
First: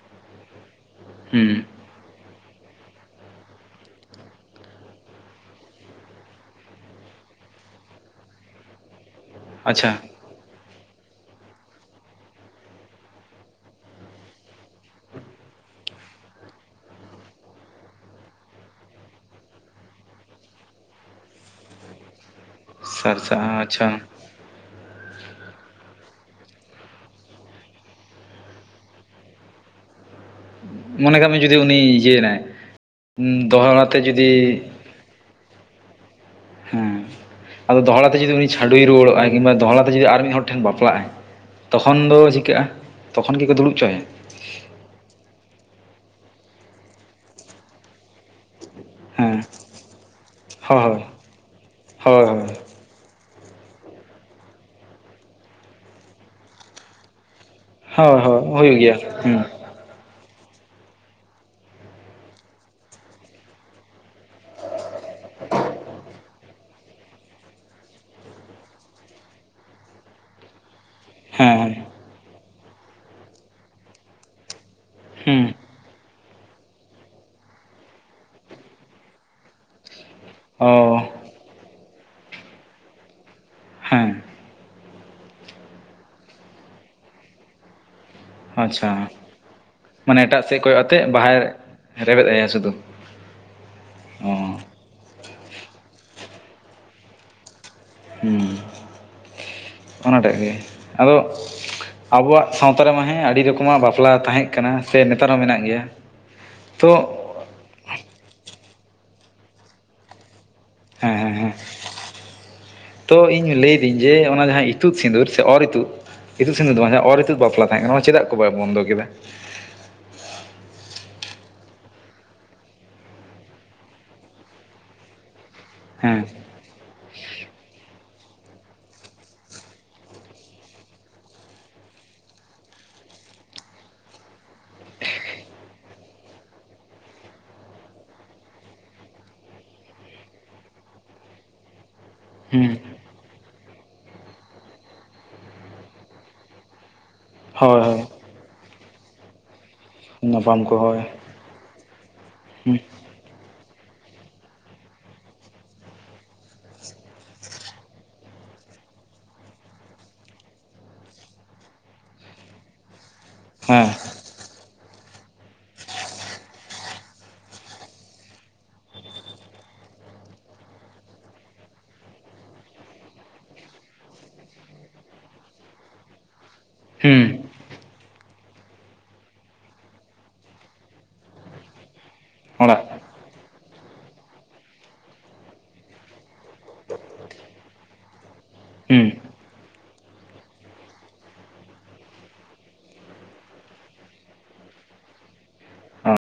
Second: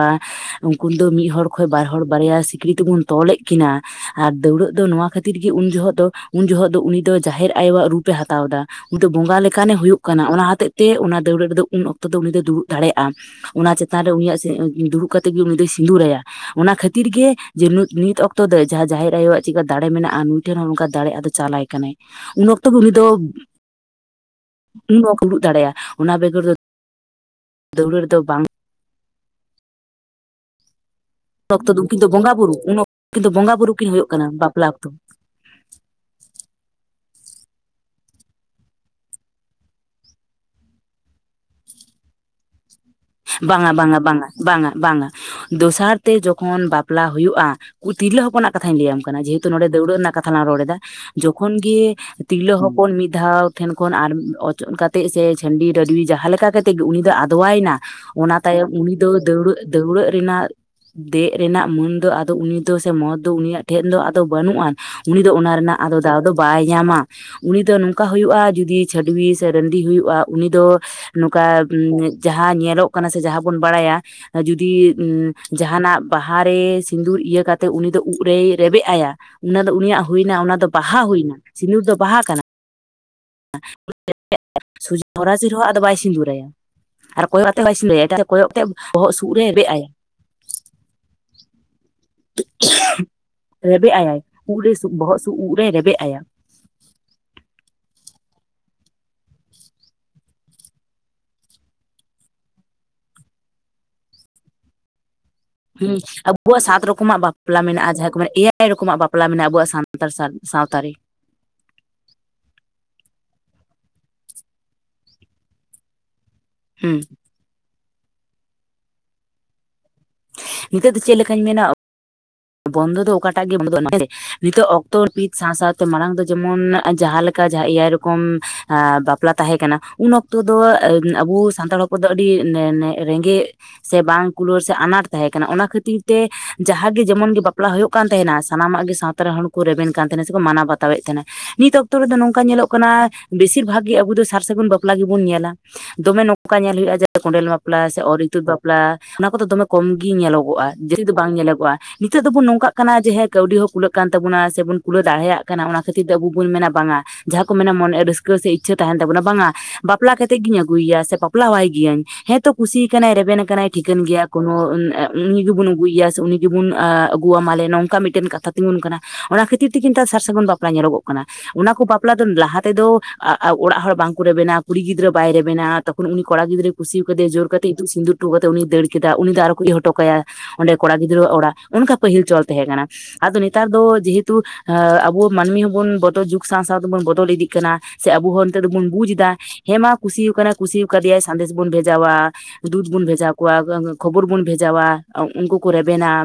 ᱩᱱᱠᱩ ᱫᱚ ᱢᱤᱫ ᱦᱚᱲᱚᱲ ᱦᱩᱸ ᱠᱷᱚᱜ ᱵᱟᱨ ᱦᱚᱲ ᱵᱟᱨᱭᱟ ᱥᱤᱠᱲᱤ ᱛᱮᱵᱚᱱ ᱛᱚᱞᱮᱜ ᱠᱤᱱᱟᱹ ᱟᱨ ᱫᱟᱹᱣᱲᱟᱹᱜ ᱫᱚ, ᱱᱚᱣᱟ ᱠᱷᱟᱹᱛᱤᱨ ᱜᱮ ᱩᱱ ᱡᱚᱦᱚᱜ ᱫᱚ ᱩᱱ ᱡᱚᱦᱚᱜ ᱫᱚ ᱩᱱᱤ ᱫᱚ ᱡᱟᱦᱮᱨ ᱟᱭᱳᱣᱟᱜ ᱨᱩᱯ ᱯᱮ ᱦᱟᱛᱟᱣ ᱫᱟ ᱩᱱᱤ ᱫᱚ ᱵᱚᱸᱜᱟ ᱞᱮᱠᱟᱱᱮ ᱟᱪᱪᱷᱟ ᱦᱩᱭᱩᱜ ᱠᱟᱱᱟ᱾ ᱚᱱᱟ ᱦᱚᱛᱮᱡ ᱛᱮ ᱚᱱᱟ ᱫᱟᱹᱣᱲᱟᱹᱜ ᱨᱮᱫᱚ ᱩᱱ ᱚᱠᱛᱚ ᱫᱚ ᱩᱱᱤ ᱫᱚᱭ ᱫᱩᱲᱩᱵ ᱫᱟᱲᱮᱭᱟᱜᱼᱟ, ᱚᱱᱟ ᱪᱮᱛᱟᱱ ᱨᱮ ᱩᱱᱤᱭᱟᱜ ᱫᱩᱲᱩᱵ ᱠᱟ ᱛᱮᱜᱮ ᱩᱱᱤ ᱫᱚᱭ ᱥᱤᱸᱫᱩᱨᱟᱭᱟ᱾ ᱚᱱᱟ ᱠᱷᱟᱹᱛᱤᱨ ᱜᱮ ᱡᱮ ᱱᱤᱛ ᱚᱠᱛᱚ ᱫᱚ, ᱡᱟᱦᱟᱸ ᱡᱟᱦᱮᱨ ᱟᱭᱳᱣᱟᱜ ᱪᱤᱜᱠᱟ ᱫᱟᱲᱮ ᱢᱮᱱᱟᱜᱼᱟ, ᱱᱩᱭ ᱴᱷᱮᱱ ᱦᱚᱸ ᱱᱚᱝᱠᱟ ᱫᱟᱲᱮ ᱟᱫ ᱪᱟᱞᱟᱭ ᱠᱟᱱᱟᱭ ᱩᱱᱟᱹᱜ ᱵᱷᱚᱠᱛᱚ ᱵᱷᱩᱜᱤ ᱫᱚ ᱥᱟᱨ ᱥᱟ ᱟᱪᱪᱷᱟ ᱩᱱ ᱚᱠᱛᱚ ᱵᱟᱠᱚ ᱩᱫᱩᱜ ᱫᱟᱲᱮᱭᱟᱜᱼᱟ ᱚᱱᱟ ᱵᱮᱜᱚᱨ ᱫᱚ ᱫᱟᱹᱣᱲᱟᱹ ᱨᱮᱫᱚ ᱵᱟᱝ ᱢᱚᱱᱮ ᱠᱟᱜ ᱢᱮ ᱡᱩᱫᱤ ᱚᱠᱛᱚ ᱩᱱᱤ ᱫᱚ ᱩᱱᱠᱤᱱ ᱫᱚ ᱤᱭᱟᱹᱭ ᱵᱚᱸᱜᱟ ᱱᱟᱭ ᱵᱩᱨᱩ ᱩᱱ ᱚᱠᱛᱚ ᱩᱱᱠᱤᱱ ᱫᱚ ᱵᱚᱸᱜᱟ ᱵᱩᱨᱩ ᱠᱤᱱ ᱫᱚᱦᱚᱲᱟᱛᱮ ᱦᱩᱭᱩᱜ ᱠᱟᱱᱟ ᱡᱩᱫᱤ ᱵᱟᱯᱞᱟ ᱚᱠᱛᱚ ᱦᱮᱸ ᱟᱫᱚ ᱫᱚᱦᱚᱲᱟ ᱛᱮ ᱡᱩᱫᱤ ᱩᱱᱤ ᱪᱷᱟᱰᱩᱭ ᱨᱩᱣᱟᱹᱲᱚᱜᱼ ᱟᱭ, ᱠᱤᱢᱵᱟ ᱫᱚᱦᱚᱲᱟ ᱛᱮ ᱡᱩᱫᱤ ᱟᱨ ᱢᱤᱫ ᱦᱚᱲ ᱴᱷᱮᱱ ᱵᱟᱯᱞᱟᱜᱼ ᱟᱭ ᱛᱚᱠᱷᱚᱱ ᱫᱚ ᱪᱤᱠᱟᱹᱜᱼᱟ? ᱛᱚᱠᱷᱚᱱ ᱜᱮᱠᱚ ᱫᱩᱲᱩᱵ ᱦᱚᱪᱚᱭᱟ ᱵᱟᱝᱟᱻᱵᱟᱝᱟᱻᱵᱟᱝᱟᱻ᱾ ᱵᱟᱝᱟᱻᱵᱟᱝᱟᱻ, ᱫᱚᱥᱟᱨ ᱛᱮ ᱡᱚᱠᱷᱚᱱ ᱵᱟᱯᱞᱟ ᱦᱩᱭᱩᱜᱼᱟ, ᱛᱤᱨᱞᱟᱹ ᱦᱚᱯᱚᱱᱟᱜ ᱠᱟᱛᱷᱟᱧ ᱞᱟᱹᱭᱟᱢ ᱠᱟᱱᱟ ᱦᱮᱸ ᱡᱮᱦᱮᱛᱩ ᱱᱚᱰᱮ ᱫᱟᱹᱣᱲᱟᱹᱣ ᱨᱮᱱᱟᱜ ᱠᱟᱛᱷᱟ ᱞᱟᱝ ᱨᱚᱲ ᱮᱫᱟ, ᱦᱳᱭ ᱡᱚᱠᱷᱚᱱ ᱜᱮ ᱦᱳᱭ ᱦᱳᱭ ᱛᱤᱨᱞᱟᱹ ᱦᱚ ᱯᱚᱱ ᱢᱤᱫ ᱫᱷᱟᱣ ᱴᱷᱮᱱ ᱠᱷᱚᱱ ᱟᱨ ᱚᱪᱚᱜ ᱠᱟᱛᱮ ᱥᱮ, ᱪᱟᱹᱱᱰᱤ ᱨᱟᱺᱰᱤ ᱡᱟᱦᱟᱸ ᱞᱮᱠᱟ ᱠᱟᱛᱮ ᱜᱮ ᱩᱱᱤ ᱫᱚ ᱟᱫᱣᱟᱭᱱᱟ ᱦᱳᱭ ᱚᱱᱟ ᱦᱳᱭ ᱛᱟᱭᱚᱢ ᱦᱩᱭᱩᱜ ᱩᱱᱤ ᱜᱮᱭᱟ ᱫᱚ ᱦᱮᱸ ᱫᱟᱹᱣᱲᱟᱹᱜ ᱫᱟᱹᱣᱲᱟᱹᱜ ᱨᱮᱱᱟᱜ ᱫᱮᱜ ᱨᱮᱱᱟᱜ ᱢᱟᱹᱱ ᱫᱚ ᱟᱫᱚ ᱩᱱᱤ ᱫᱚ ᱥᱮ, ᱢᱚᱦᱚᱛᱫᱚ ᱩᱱᱤᱭᱟᱜ ᱴᱷᱮᱱ ᱫᱚ ᱟᱫᱚ ᱵᱟᱹᱱᱩᱜ ᱟᱱ᱾ ᱩᱱᱤ ᱫᱚ ᱚᱱᱟ ᱨᱮᱱᱟᱜ ᱟᱫᱚ ᱫᱟᱣ ᱫᱚ ᱵᱟᱭ ᱧᱟᱢᱟ ᱩᱱᱤ ᱫᱚ ᱱᱚᱝᱠᱟ ᱦᱩᱭᱩᱜᱼᱟ ᱡᱩᱫᱤ ᱪᱷᱟᱹᱰᱣᱤ ᱥᱮ ᱨᱟᱹᱰᱤ ᱦᱩᱭᱩᱜᱼᱟ ᱩᱱᱤ ᱫᱚ ᱦᱮᱸ ᱱᱚᱝᱠᱟ ᱦᱮᱸ ᱡᱟᱦᱟᱸ ᱧᱮᱞᱚᱜ ᱠᱟᱱᱟ ᱥᱮ ᱡᱟᱦᱟᱸ ᱵᱚᱱ ᱵᱟᱲᱟᱭᱟ ᱡᱩᱫᱤ ᱦᱮᱸ ᱡᱟᱦᱟᱱᱟᱜ ᱵᱟᱦᱟ ᱨᱮ ᱥᱤᱫᱩᱨ ᱤᱭᱟᱹ ᱠᱟᱛᱮᱫ ᱩᱱᱤ ᱫᱚ ᱩᱵᱽ ᱨᱮᱭ ᱨᱮᱵᱮᱫ ᱟᱭᱟ ᱚᱱᱟ ᱫᱚ ᱩᱱᱤᱭᱟᱜ ᱦᱩᱭᱱᱟ ᱚᱱᱟ ᱚ ᱫᱚ ᱵᱟᱦᱟ ᱦᱩᱭᱱᱟ ᱥᱤᱸᱫᱩᱨ ᱫᱚ ᱵᱟᱦᱟ ᱠᱟᱱᱟ ᱪ ᱦᱮᱸ [unintelligible] ᱦᱚᱨᱟᱥᱤ ᱨᱮᱦᱚ ᱟᱫᱚ ᱵᱟᱭ ᱥᱤᱸᱫᱩᱨᱟᱭᱟ ᱟᱨ ᱠᱚᱭᱚᱜ ᱟᱛᱮ ᱦᱚᱸ ᱵᱟᱭ ᱥᱤᱸᱩᱨᱟᱭᱟ ᱮᱴ ᱠᱚᱭᱚᱜ ᱛᱮ ᱟᱪᱪᱷᱟ ᱵᱚᱦᱚᱜ ᱥᱩᱨᱫ ᱨᱮ ᱨᱮᱵᱮᱫ ᱟᱭᱟ ᱢᱟᱱᱮ ᱮᱴᱟᱜ ᱥᱮᱫ ᱠᱚᱭᱚᱜ ᱟᱛᱮᱫ ᱵᱟᱦᱟᱭ ᱨᱮᱵᱮᱫ ᱟᱟ ᱥᱩᱫᱷᱩ ᱨᱮᱵᱮᱫ ᱟᱭᱟ ᱚ ᱵᱚᱦᱚᱜ ᱥᱩᱫ ᱩᱵ ᱨᱮᱭ ᱨᱮᱵᱮᱫ ᱟᱭᱟ ᱦᱩᱸ [inaudible] ᱚᱱᱟᱴᱟᱜ ᱜᱮ ᱟᱫᱚ ᱟᱵᱚᱣᱟᱜ ᱥᱟᱶᱛᱟ ᱨᱮᱢᱟ ᱦᱮᱸ ᱟᱹᱰᱤ ᱨᱚᱠᱚᱢᱟᱜ ᱵᱟᱯᱞᱟ ᱛᱟᱦᱮᱸ ᱠᱟᱱᱟ ᱥᱮ ᱱᱮᱛᱟᱨ ᱦᱚᱸ ᱢᱮᱱᱟᱜ ᱜᱮᱭᱟ ᱦᱮᱸ ᱟᱵᱚᱣᱟᱜ ᱥᱟᱛ ᱛᱚ ᱨᱚᱠᱚᱢᱟᱜ ᱵᱟᱯ ᱵᱟᱯᱞᱟ ᱢᱮᱱᱟᱜᱼᱟ ᱡᱟᱦᱟᱸ ᱠᱚ ᱢᱮ ᱵᱟᱯᱞᱟ ᱢᱮᱱᱟᱜᱼᱟ ᱡᱟᱦᱟᱠᱚ ᱢᱮᱱᱟ ᱮᱭᱟᱭ ᱨᱚᱠᱚᱢᱟᱜ ᱵᱟᱯᱞᱟ ᱢᱮᱱᱟᱜᱼᱟ ᱟᱵᱚᱣᱟᱜ ᱥᱟᱱᱛᱟᱲ ᱥᱟᱶᱛᱟ ᱨᱮ ᱦᱮᱸ ᱦᱮᱸ ᱦᱮᱸ ᱛᱚ ᱤᱧ ᱞᱟᱹᱭᱫᱟᱹᱧ ᱡᱮ ᱚᱱᱟ ᱡᱟᱦᱟᱸ ᱤᱛᱩᱫ ᱥᱤᱸᱫᱩᱨ ᱥᱮ ᱚᱨ ᱤᱛᱩᱫ ᱤᱛᱩᱫ ᱥᱤᱸᱫᱩᱨ ᱫᱚ ᱵᱟᱝ ᱦᱮᱸ ᱚᱨ ᱤᱛᱫ ᱵᱟᱯᱞᱟ ᱛᱟᱦᱮᱸ ᱠᱟᱱᱟ ᱱᱚᱣᱟ ᱪᱮᱫᱟᱜ ᱠᱚ ᱵᱟᱭ ᱵᱚᱱᱫᱚ ᱠᱮᱫᱟ ᱱᱤᱛᱚᱜ ᱫᱚ ᱪᱮᱫ ᱞᱮᱠᱟᱧ ᱢᱮᱱᱟ ᱵᱚᱱᱫᱚ ᱫᱚ ᱚᱠᱟᱴᱟᱜ ᱜᱮ ᱵᱚᱱ [unintelligible] ᱱᱤᱛᱚᱜ ᱚᱠᱛᱚ ᱯᱤᱛ ᱥᱟᱶ ᱥᱟᱶᱛᱮ ᱢᱟᱲᱟᱝ ᱫᱚ ᱦᱮᱸ ᱡᱮᱢᱚᱱ ᱡᱟᱦᱟᱸᱮᱠᱟ ᱮᱭᱟᱭ ᱨᱚᱠᱚᱢ ᱵᱟᱯᱞᱟ ᱛᱟᱦᱮᱸ ᱠᱟᱱᱟ ᱩᱱ ᱚᱠᱛᱚ ᱫᱚ ᱟᱵᱚ ᱥᱟᱱᱛᱟᱲ ᱦᱚᱯᱚᱱ ᱩᱱᱠᱩ ᱫᱚ ᱟᱹᱰᱤ ᱨᱮᱸᱜᱮᱡ ᱥᱮ ᱵᱟᱝ ᱠᱩᱞᱟᱹᱲ ᱥᱮ ᱟᱱᱟᱴ ᱛᱟᱦᱮᱸ ᱠᱟᱱᱟ ᱚᱱᱟ ᱠᱷᱟᱹᱛᱤᱨ ᱛᱮ ᱡᱟᱦᱟᱸᱜᱮ ᱡᱮᱢᱚᱱ ᱜᱮᱤ ᱵᱟᱯᱞᱟ ᱦᱩᱭᱩᱜ ᱠᱟᱱ ᱛᱟᱦᱮᱱᱟ ᱥᱟᱱᱟᱢᱟᱜ ᱜᱮ ᱥᱟᱶᱛᱟ ᱨᱮᱱ ᱦᱚᱲ ᱠᱚ ᱨᱮᱵᱮᱱ ᱠᱟᱱ ᱛᱟᱦᱮᱱᱟ ᱥᱮᱠᱚ ᱢᱟᱱᱟᱣ ᱵᱟᱛᱟᱣ ᱮᱫ ᱛᱟᱦᱮᱱᱟ ᱱᱤᱛᱚᱜ ᱚᱠᱛᱚ ᱨᱮᱫᱚ ᱱᱚᱝᱠᱟ ᱧᱮᱞᱚᱜ ᱦᱩᱸ ᱠᱟᱱᱟ ᱵᱮᱥᱤᱨ ᱵᱷᱟᱜ ᱜᱮ ᱟᱵᱚ ᱫᱚ ᱥᱟᱨ ᱥᱟᱹᱜᱩᱱ ᱵᱟᱯᱞᱟ ᱜᱮᱵᱚᱱ ᱧᱮᱞᱟ ᱫᱚᱢᱮ ᱱᱚᱝᱠᱟ ᱧᱮᱞ ᱦᱩᱭᱩᱜᱼᱟ ᱡᱮ ᱠᱚᱸᱰᱮᱞ ᱦᱳᱭ ᱵᱟᱯᱞᱟ ᱥᱮ ᱚᱨ ᱦᱳᱭ ᱤᱛᱩᱫ ᱵᱟᱯᱞᱟ ᱚᱱᱟ ᱠᱚᱫᱚ ᱫᱚᱢᱮ ᱠᱚᱢ ᱜᱮ ᱧᱟᱯᱟᱢ ᱧᱮᱞᱚᱜᱚᱜᱼᱟ ᱠᱚ ᱦᱳᱭ ᱡᱟᱹᱥᱛᱤ ᱫᱚ ᱵᱟᱝ ᱧᱮᱞᱚᱜᱚᱜᱼᱟ ᱱᱤᱛᱚᱜ ᱫᱚᱵᱚᱱ ᱱᱚᱝᱠᱟᱜ ᱦᱩᱸ ᱠᱟᱱᱟ ᱡᱮ ᱦᱮ ᱠᱟᱹᱣᱰᱤ ᱦᱚᱸ ᱠᱩᱞᱟᱹᱜ ᱠᱟᱱ ᱛᱟᱵᱚᱱᱟ ᱥᱮᱵᱚᱱ ᱠᱩᱞᱟᱹᱣ ᱫᱟᱲᱮᱭᱟᱜ ᱠᱟᱱᱟ ᱚᱱᱟ ᱠᱷᱟᱹᱛᱤᱨ ᱛᱮ ᱟᱵᱚ ᱵᱚᱱ ᱢᱮᱱᱟ ᱵᱟᱝᱟ ᱡᱟᱦᱟᱸ ᱠᱚ ᱢᱮᱱᱟ ᱢᱚᱱᱮ ᱨᱟᱹᱥᱠᱟᱹ ᱥᱮ ᱤᱪᱪᱷᱟᱹ ᱛᱟᱦᱮᱱ ᱛᱟᱵᱚᱱᱟ ᱵᱟᱝᱟ ᱵᱟᱯᱞᱟ ᱠᱟᱛᱮᱫ ᱜᱤᱧ ᱟᱹᱜᱩᱭᱮᱭᱟ ᱥᱮ ᱵᱟᱯᱞᱟᱣ ᱟᱭ ᱜᱤᱭᱟᱹᱧ ᱦᱮᱸᱛᱚ ᱠᱩᱥᱤ ᱠᱟᱱᱟᱭ ᱨᱮᱵᱮᱱ ᱟᱠᱟᱱᱟᱭ ᱦᱮᱸ ᱴᱷᱤᱠᱟᱹᱱ ᱜᱮᱭᱟ ᱠᱳᱱᱳ ᱩᱱᱤ ᱜᱮᱵᱚᱱ ᱟᱹᱜᱩᱭᱮᱭᱟ ᱩᱱᱤ ᱡᱮᱢᱚᱱ ᱟᱹᱜᱩᱣᱟ ᱢᱟᱞᱮ ᱱᱚᱝᱠᱟ ᱢᱤᱫᱴᱮᱱ ᱠᱟᱛᱷᱟ ᱛᱤᱸᱜᱩᱱ ᱠᱟᱱᱟ ᱚᱱᱟ ᱠᱷᱟᱹᱛᱤᱨ ᱛᱮ ᱠᱤᱱᱛᱩ ᱥᱟᱨ ᱥᱟᱹᱜᱩᱱ ᱵᱟᱯᱞᱟ ᱧᱮᱞᱚᱜᱚᱜ ᱠᱟᱱᱟ ᱚᱱᱟ ᱠᱚ ᱵᱟᱯᱞᱟ ᱫᱚ ᱞᱟᱦᱟ ᱛᱮᱫᱚ ᱚᱲᱟᱜ ᱦᱚᱲ ᱵᱟᱝᱠᱚ ᱨᱮᱵᱮᱱᱟ ᱠᱩᱲᱤ ᱜᱤᱫᱽᱨᱟᱹ ᱵᱟᱭ ᱨᱮᱵᱮᱱᱟ ᱛᱚᱠᱷᱚᱱ ᱩᱱᱤ ᱠᱚᱲᱟ ᱜᱤᱫᱽᱨᱟᱹ ᱠᱩᱥᱤᱣ ᱦᱩᱸ ᱠᱟᱫᱮ ᱡᱳᱨ ᱠᱟᱛᱮ ᱤᱛᱩᱜ ᱥᱤᱸᱫᱩᱨ ᱦᱚᱴᱚ ᱠᱟᱛᱮ ᱩᱱᱤᱭ ᱫᱟᱹᱲ ᱠᱮᱫᱟ ᱩᱱᱤ ᱫᱚ ᱟᱨᱚ ᱠᱚ ᱦᱚᱴ ᱠᱟᱭᱟ ᱚᱸᱰᱮ ᱠᱚᱲᱟ ᱜᱤᱫᱽᱨᱟᱹ ᱜᱤᱫᱽᱨᱟᱹᱣᱟᱜ ᱚᱲᱟᱜ ᱚᱱᱠᱟ ᱯᱟᱹᱦᱤᱞ ᱪᱚᱞ ᱛᱟᱦᱮᱸ ᱚᱲᱟᱜ ᱠᱟᱱᱟ ᱟᱫᱚ ᱱᱮᱛᱟᱨ ᱫᱚ ᱡᱮᱦᱮᱛᱩ ᱮ ᱟᱵᱚ ᱢᱟᱹᱱᱢᱤ ᱦᱚᱸᱵᱚᱱ ᱵᱚᱫᱚᱞ ᱡᱩᱜᱽ ᱥᱟᱶ ᱥᱟᱶ ᱛᱮᱵᱚᱱ ᱵᱚᱫᱚᱞ ᱤᱫᱤᱜ ᱠᱟᱱᱟ ᱥᱮ ᱟᱵᱚ ᱦᱚᱸ ᱱᱤᱛᱚᱜ ᱫᱚᱵᱚᱱ ᱦᱩᱸ ᱵᱩᱡ ᱮᱫᱟ ᱦᱮᱸ ᱢᱟ ᱠᱩᱥᱤ ᱠᱟᱱᱟᱭ ᱠᱩᱥᱤ ᱠᱟᱫᱮᱭᱟᱭ ᱥᱟᱸᱫᱮᱥ ᱵᱚᱱ ᱵᱷᱮᱡᱟᱣᱟ ᱫᱩᱫ ᱵᱩᱱ ᱵᱷᱮᱡᱟ ᱠᱚᱣᱟ ᱠᱷᱚᱵᱚᱨ ᱵᱩᱱ ᱵᱷᱮᱡᱟᱣᱟ ᱩᱱᱠᱩ ᱠᱚ ᱨᱮᱵᱮᱱᱟ